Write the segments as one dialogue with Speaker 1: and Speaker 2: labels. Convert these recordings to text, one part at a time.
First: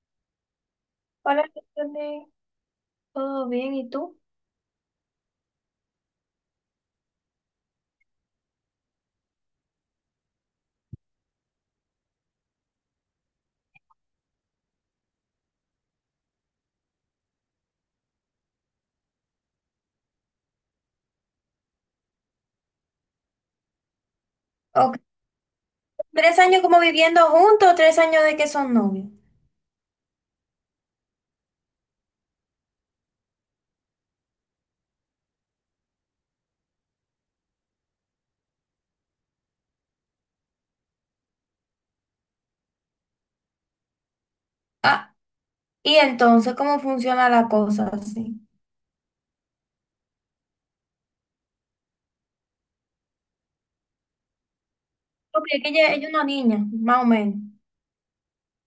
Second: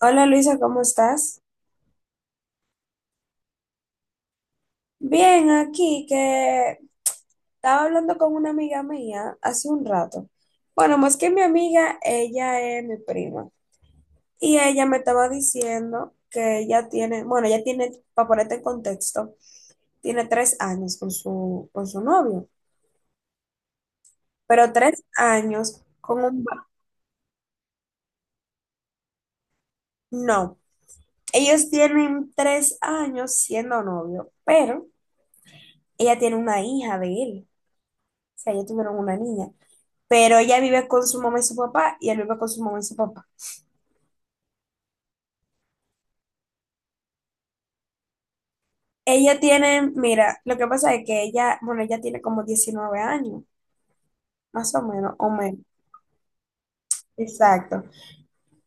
Speaker 1: Hola Luisa, ¿cómo estás?
Speaker 2: Hola, Stephanie. ¿Todo bien? ¿Y tú?
Speaker 1: Bien, aquí que estaba hablando con una amiga mía hace un rato. Bueno, más que mi amiga, ella es mi prima. Y ella me estaba diciendo que bueno, ella tiene, para ponerte en contexto, tiene 3 años con con su novio, pero
Speaker 2: Ok.
Speaker 1: 3 años con
Speaker 2: Tres
Speaker 1: un...
Speaker 2: años
Speaker 1: va-
Speaker 2: como viviendo juntos, tres años de que son novios.
Speaker 1: No, ellos tienen 3 años siendo novio, pero ella tiene una hija de él. O sea, ellos tuvieron una niña. Pero ella vive con su mamá y su papá y él vive con su mamá y su papá.
Speaker 2: Ah, y entonces, ¿cómo funciona la cosa así?
Speaker 1: Ella tiene, mira, lo que pasa es que bueno, ella tiene como 19 años, más o menos, o
Speaker 2: Porque
Speaker 1: menos.
Speaker 2: es que ella es una niña, más o menos.
Speaker 1: Exacto.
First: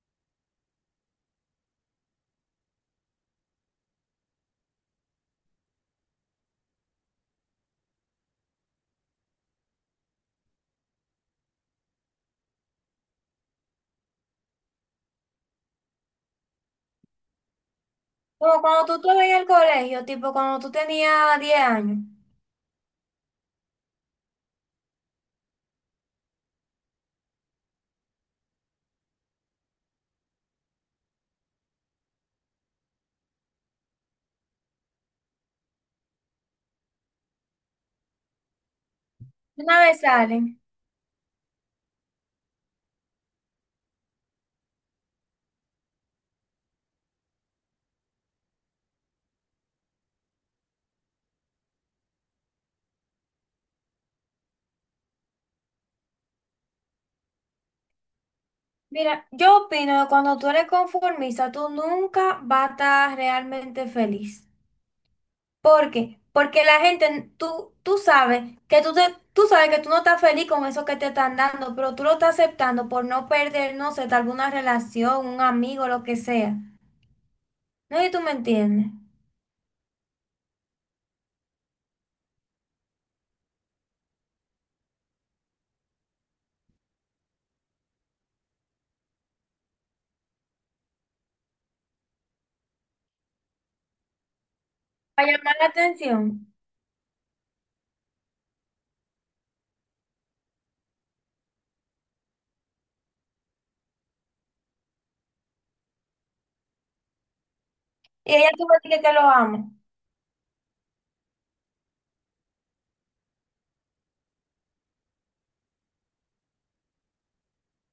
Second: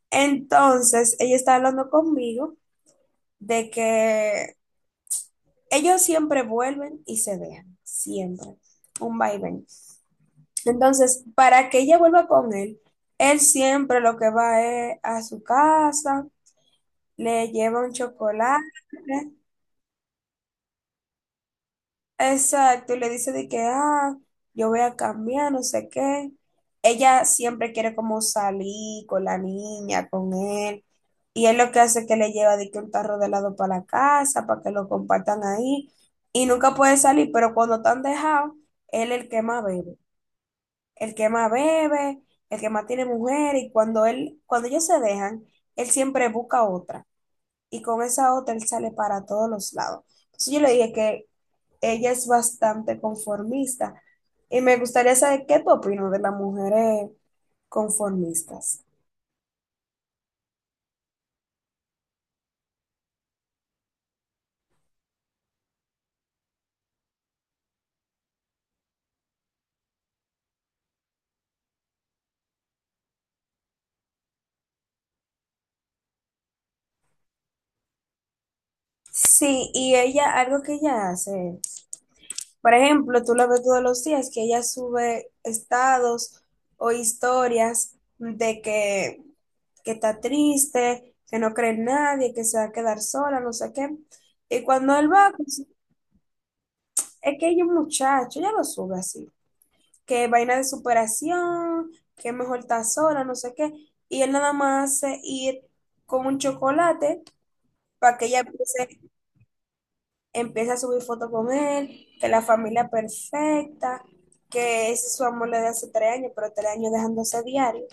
Speaker 1: Entonces, ella está hablando conmigo de que ellos siempre vuelven y se dejan, siempre, un va y ven. Entonces, para que ella vuelva con él, él siempre lo que va es a su casa, le lleva un
Speaker 2: Como
Speaker 1: chocolate.
Speaker 2: cuando tú estabas en el colegio, tipo cuando tú tenías 10 años.
Speaker 1: Exacto, y le dice de que, ah, yo voy a cambiar, no sé qué. Ella siempre quiere como salir con la niña, con él. Y él lo que hace es que le lleva de que un tarro de helado para la casa, para que lo compartan ahí. Y nunca puede salir, pero cuando están dejados, él es el que más
Speaker 2: Una
Speaker 1: bebe.
Speaker 2: vez salen.
Speaker 1: El que más bebe, el que más tiene mujer. Y cuando él, cuando ellos se dejan, él siempre busca otra. Y con esa otra él sale para todos los lados. Entonces yo le dije que ella es bastante conformista. Y me gustaría saber qué tú opinas de las mujeres conformistas.
Speaker 2: Mira, yo opino que cuando tú eres conformista, tú nunca vas a estar realmente feliz. ¿Por qué? Porque la gente, tú sabes que tú sabes que tú no estás feliz con eso que te están dando, pero tú lo estás aceptando por no perder, no sé, tal vez una relación, un amigo, lo que sea. No sé si tú me entiendes.
Speaker 1: Sí, y ella, algo que ella hace, por ejemplo, tú la ves todos los días, que ella sube estados o historias de que está triste, que no cree en nadie, que se va a quedar sola, no sé qué. Y cuando él
Speaker 2: Para
Speaker 1: va,
Speaker 2: llamar
Speaker 1: pues,
Speaker 2: la atención.
Speaker 1: es que ella es un muchacho, ella lo sube así. Que vaina de superación, que mejor estar sola, no sé qué. Y él nada más hace ir con un chocolate para que
Speaker 2: Y
Speaker 1: ella
Speaker 2: ella tú me
Speaker 1: empiece,
Speaker 2: dices que lo amo.
Speaker 1: empiece a subir fotos con él, que la familia perfecta, que ese es su amor le de hace 3 años, pero tres años dejándose diario.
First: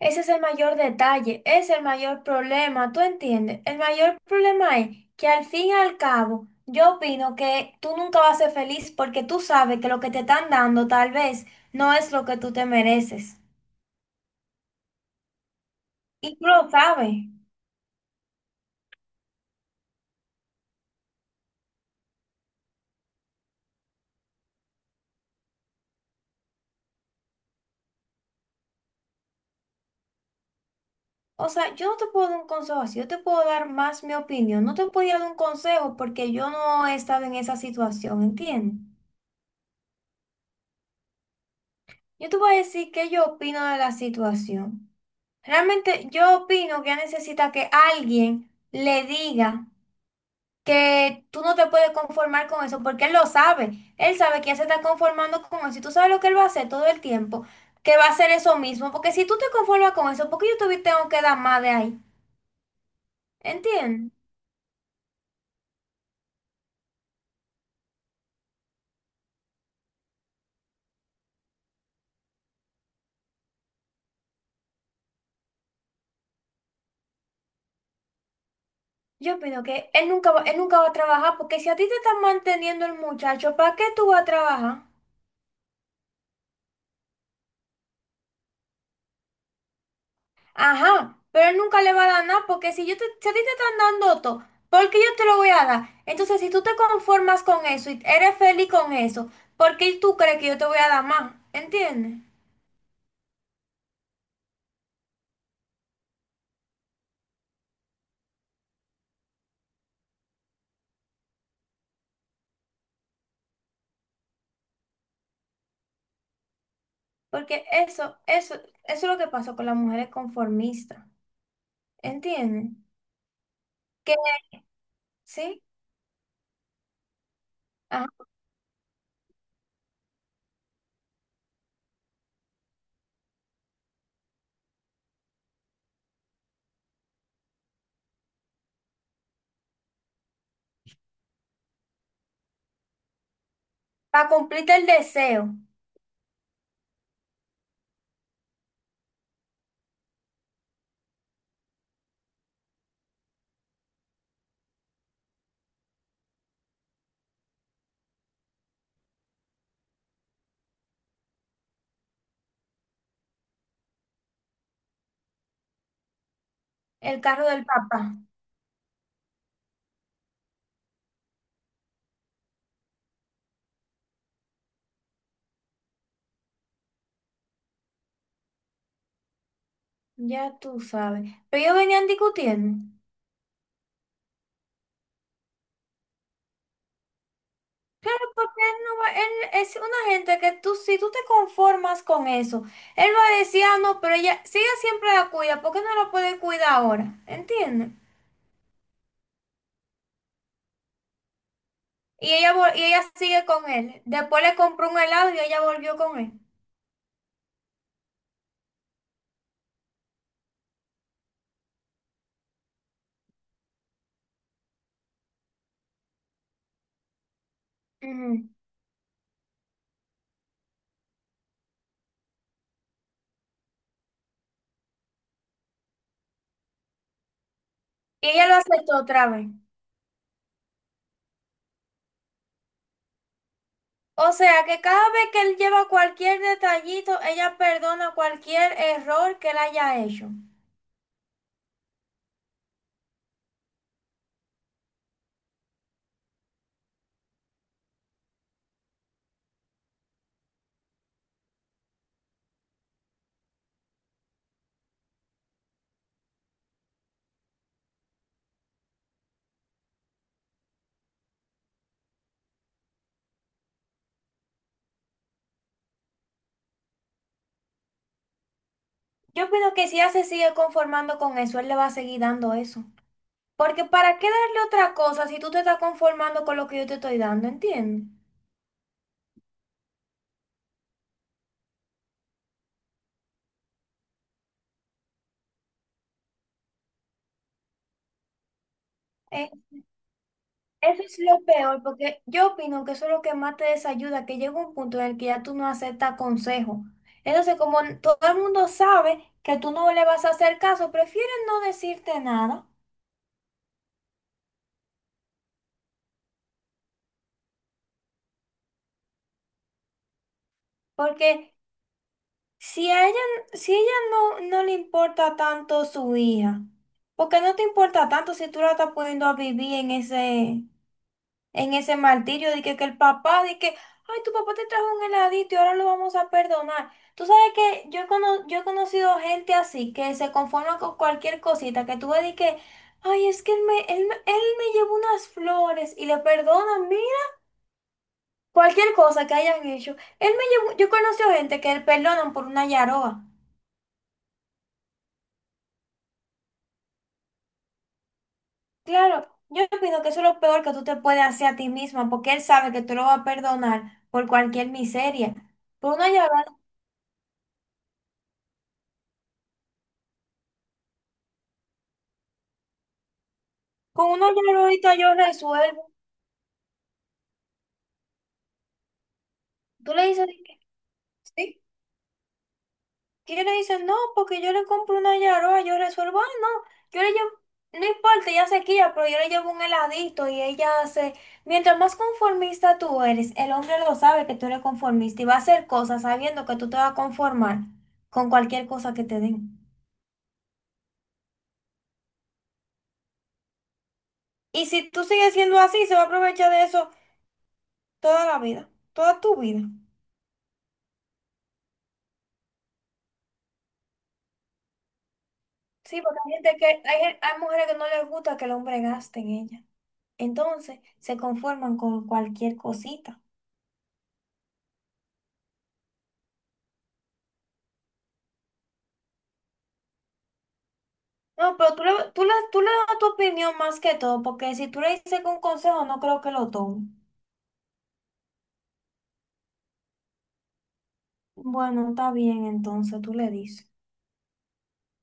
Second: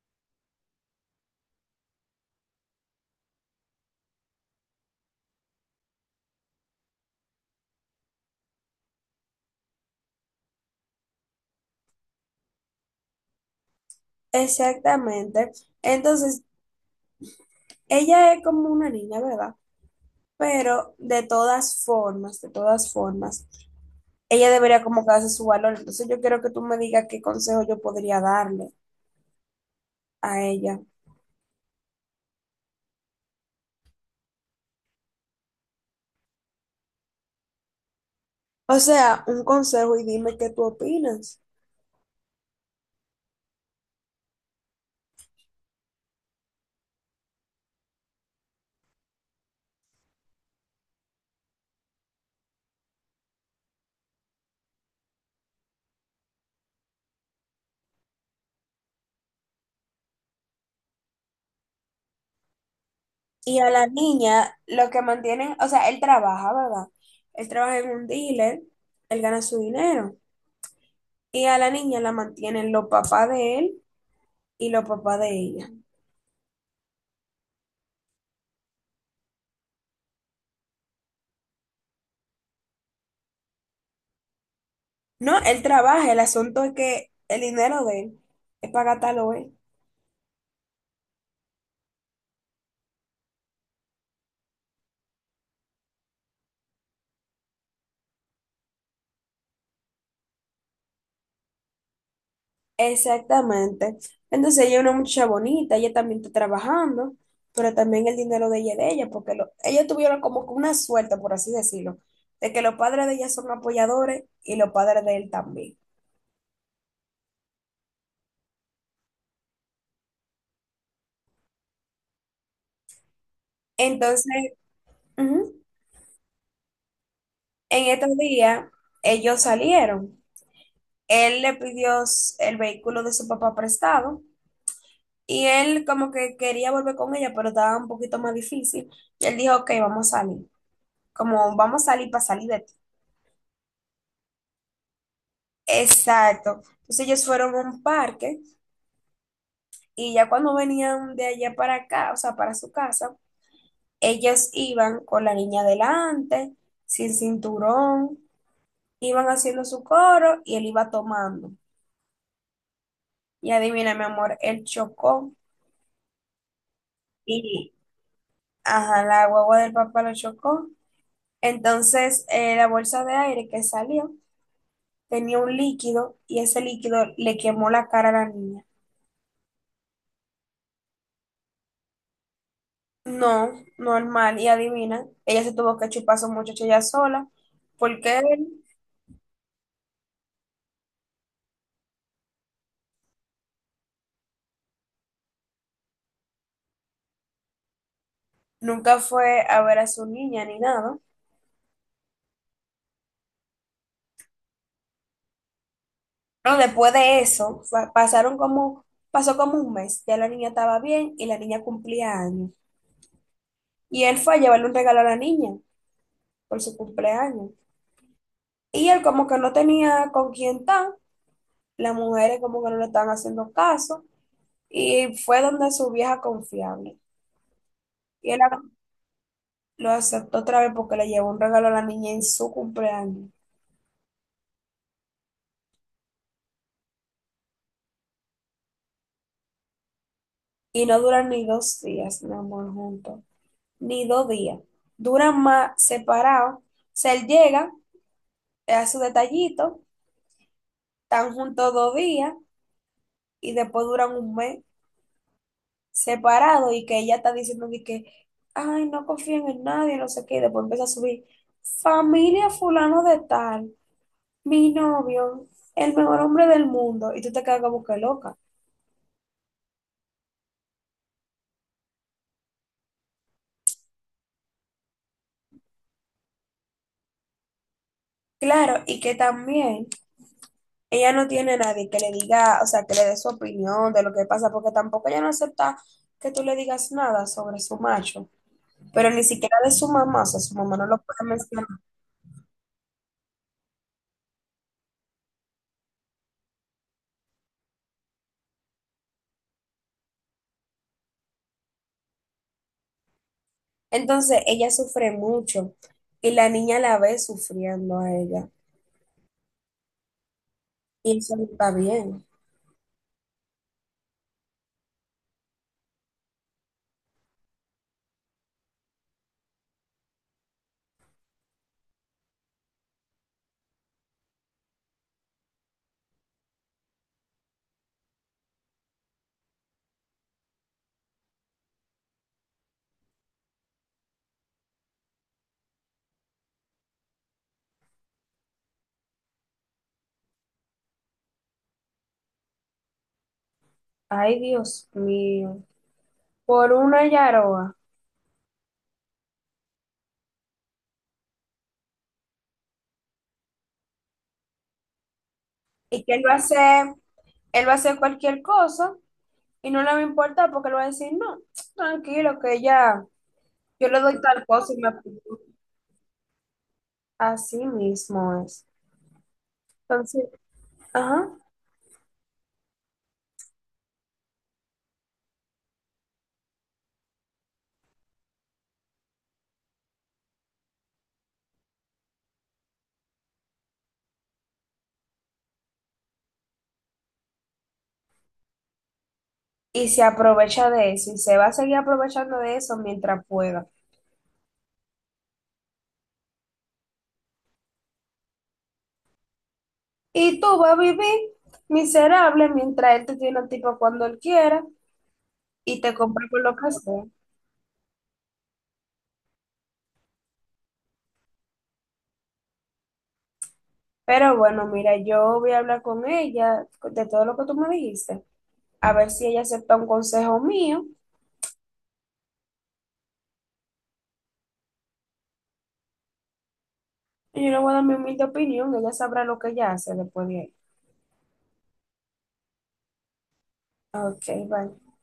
Speaker 2: Ese es el mayor detalle, es el mayor problema, ¿tú entiendes? El mayor problema es que al fin y al cabo, yo opino que tú nunca vas a ser feliz porque tú sabes que lo que te están dando tal vez no es lo que tú te mereces.
Speaker 1: Exactamente.
Speaker 2: Y
Speaker 1: Entonces,
Speaker 2: tú lo sabes.
Speaker 1: ella es como una niña, ¿verdad? Pero de todas formas, ella debería como que darse su valor. Entonces yo quiero que tú me digas qué consejo yo podría darle a ella.
Speaker 2: O sea, yo no te puedo dar un consejo así, yo te puedo dar más mi opinión. No te podía dar un consejo porque yo no he estado en esa situación,
Speaker 1: O
Speaker 2: ¿entiendes?
Speaker 1: sea, un consejo y dime qué tú opinas.
Speaker 2: Yo te voy a decir qué yo opino de la situación. Realmente yo opino que ella necesita que alguien le diga que tú no te puedes conformar con eso porque él lo sabe. Él sabe que ya se está conformando con eso y tú sabes lo que él va a hacer todo el tiempo, que va a hacer eso mismo. Porque si tú te conformas con eso, ¿por qué yo te tengo que dar más de ahí?
Speaker 1: Y a la
Speaker 2: ¿Entiendes?
Speaker 1: niña, lo que mantienen, o sea, él trabaja, ¿verdad? Él trabaja en un dealer, él gana su dinero. Y a la niña la mantienen los papás de él y los papás de ella.
Speaker 2: Yo opino que él nunca va a trabajar porque si a ti te están manteniendo el muchacho, ¿para qué tú vas a trabajar?
Speaker 1: No, él trabaja, el asunto es que el dinero de él es para gastarlo él.
Speaker 2: Ajá, pero él nunca le va a dar nada porque si yo te, si a ti te están dando todo, ¿por qué yo te lo voy a dar? Entonces, si tú te conformas con eso y eres feliz con eso, ¿por qué tú crees que yo te voy a dar más? ¿Entiendes?
Speaker 1: Exactamente. Entonces ella es una muchacha bonita, ella también está trabajando, pero también el dinero de ella es de ella, porque lo- ellos tuvieron como que una suerte, por así decirlo, de que los padres de ella son apoyadores y los padres de él también.
Speaker 2: Porque eso es lo que pasa con las mujeres conformistas. ¿Entiendes? Que
Speaker 1: Entonces, ujú,
Speaker 2: sí,
Speaker 1: en
Speaker 2: ajá,
Speaker 1: estos días ellos salieron. Él le pidió el vehículo de su papá prestado y él como que quería volver con ella, pero estaba un poquito más difícil. Y él dijo, ok, vamos a salir. Como vamos a salir para salir de...
Speaker 2: para cumplirte el deseo,
Speaker 1: Exacto. Entonces ellos fueron a un parque y ya cuando venían de allá para acá, o sea, para su casa, ellos iban con la niña delante, sin cinturón, iban haciendo su coro y él iba tomando. Y adivina, mi amor, él chocó
Speaker 2: el carro del
Speaker 1: y,
Speaker 2: papá.
Speaker 1: ajá, la guagua del papá lo chocó. Entonces, la bolsa de aire que salió tenía un líquido y ese líquido le quemó la cara a la niña.
Speaker 2: Ya tú sabes. Pero ellos venían discutiendo.
Speaker 1: No, normal. Y adivina, ella se tuvo que chupar a su muchacho ella sola, porque
Speaker 2: Claro,
Speaker 1: él
Speaker 2: porque él, no va- él es una gente que tú, si tú te conformas con eso, él va a decir, ah, no, pero ella, si ella siempre la cuida, ¿por qué no la puede cuidar ahora? ¿Entiendes?
Speaker 1: nunca fue a ver a su niña ni nada.
Speaker 2: Y ella, y ella sigue con él. Después le compró un helado y ella volvió con él.
Speaker 1: Pero después de eso, pasó como un mes. Ya la niña estaba bien y la niña cumplía años. Y él fue a llevarle un regalo a la niña por su cumpleaños.
Speaker 2: Ujú.
Speaker 1: Y él como que no tenía con quién estar, las mujeres como que no le estaban haciendo caso, y fue donde su vieja confiable.
Speaker 2: Y
Speaker 1: Y él
Speaker 2: ella lo aceptó otra vez.
Speaker 1: lo aceptó otra vez porque le llevó un regalo a la niña en su cumpleaños.
Speaker 2: O sea que cada vez que él lleva cualquier detallito, ella perdona cualquier error que él haya hecho.
Speaker 1: Y no duran ni 2 días, mi amor, juntos, ni 2 días. Duran más separados. O sea, él llega, le hace su detallito, están juntos 2 días y después duran un mes separados y que ella está diciendo de que, ay, no confíen en nadie, no sé qué, y después empieza a subir, familia fulano de tal, mi novio, el mejor hombre del mundo, y tú te quedas como que loca.
Speaker 2: Yo opino que si ella se sigue conformando con eso, él le va a seguir dando eso. Porque ¿para qué darle otra cosa si tú te estás conformando con lo que yo te estoy dando? ¿Entiendes?
Speaker 1: Claro, y que también ella no tiene a nadie que le diga, o sea, que le dé su opinión de lo que pasa, porque tampoco ella no acepta que tú le digas nada sobre su macho, pero ni
Speaker 2: Eh,
Speaker 1: siquiera de su mamá, o sea, su mamá no lo
Speaker 2: eso es
Speaker 1: puede
Speaker 2: lo
Speaker 1: mencionar.
Speaker 2: peor, porque yo opino que eso es lo que más te desayuda, que llega un punto en el que ya tú no aceptas consejo. Entonces, como todo el mundo sabe que tú no le vas a hacer caso, prefieren no decirte nada,
Speaker 1: Entonces, ella sufre mucho y la niña la ve sufriendo a ella. Y eso no
Speaker 2: porque
Speaker 1: está bien.
Speaker 2: si a ella, si ella no le importa tanto su hija, porque no te importa tanto si tú la estás poniendo a vivir en ese martirio de que el papá, de que, ay, tu papá te trajo un heladito y ahora lo vamos a perdonar. Tú sabes que yo he conocido gente así, que se conforma con cualquier cosita, que tú ves de que, ay, es que él me llevó unas flores y le perdonan, mira, cualquier cosa que hayan hecho. Él me llevó, yo he conocido gente que le perdonan por una yaroa.
Speaker 1: Ay, Dios mío. Por una yaroa.
Speaker 2: Claro, yo opino que eso es lo peor que tú te puedes hacer a ti misma, porque él sabe que tú lo vas a perdonar por cualquier miseria. Por
Speaker 1: Y
Speaker 2: una
Speaker 1: que él va a
Speaker 2: llorona,
Speaker 1: hacer, él va a hacer cualquier cosa y no le va a importar porque él va a decir, no, tranquilo, que ella, yo le
Speaker 2: con
Speaker 1: doy
Speaker 2: una
Speaker 1: tal cosa y me...
Speaker 2: lloradita yo resuelvo.
Speaker 1: Así mismo es.
Speaker 2: Tú le dices,
Speaker 1: Entonces,
Speaker 2: de que,
Speaker 1: ajá,
Speaker 2: ¿sí? Y él le dice, no, porque yo le compro una llorona, yo resuelvo. Ah, no, yo le llevo, no importa, ya se quilla, pero yo le llevo un heladito y ella hace. Mientras más conformista tú eres, el hombre lo sabe que tú eres conformista y va a hacer cosas sabiendo que tú te vas a conformar con cualquier cosa que te den.
Speaker 1: y se aprovecha de eso y se va a seguir aprovechando de eso mientras pueda.
Speaker 2: Y si tú sigues siendo así, se va a aprovechar de eso toda la vida, toda tu vida.
Speaker 1: Y tú vas a vivir miserable mientras él te tiene un tipo cuando él quiera y te
Speaker 2: Sí, porque
Speaker 1: compra
Speaker 2: hay
Speaker 1: con lo
Speaker 2: gente que,
Speaker 1: que sea.
Speaker 2: hay mujeres que no les gusta que el hombre gaste en ella. Entonces, se conforman con cualquier cosita.
Speaker 1: Pero bueno, mira, yo voy a hablar con ella de todo lo que tú me dijiste, a ver si ella acepta un consejo mío.
Speaker 2: No, pero tú le das tu opinión más que todo, porque si tú le dices un consejo, no creo que lo tome.
Speaker 1: Y yo le voy a dar mi humilde opinión, ella sabrá lo que ella hace después de ahí.
Speaker 2: Bueno, está bien, entonces tú le dices.
Speaker 1: Ok, bye.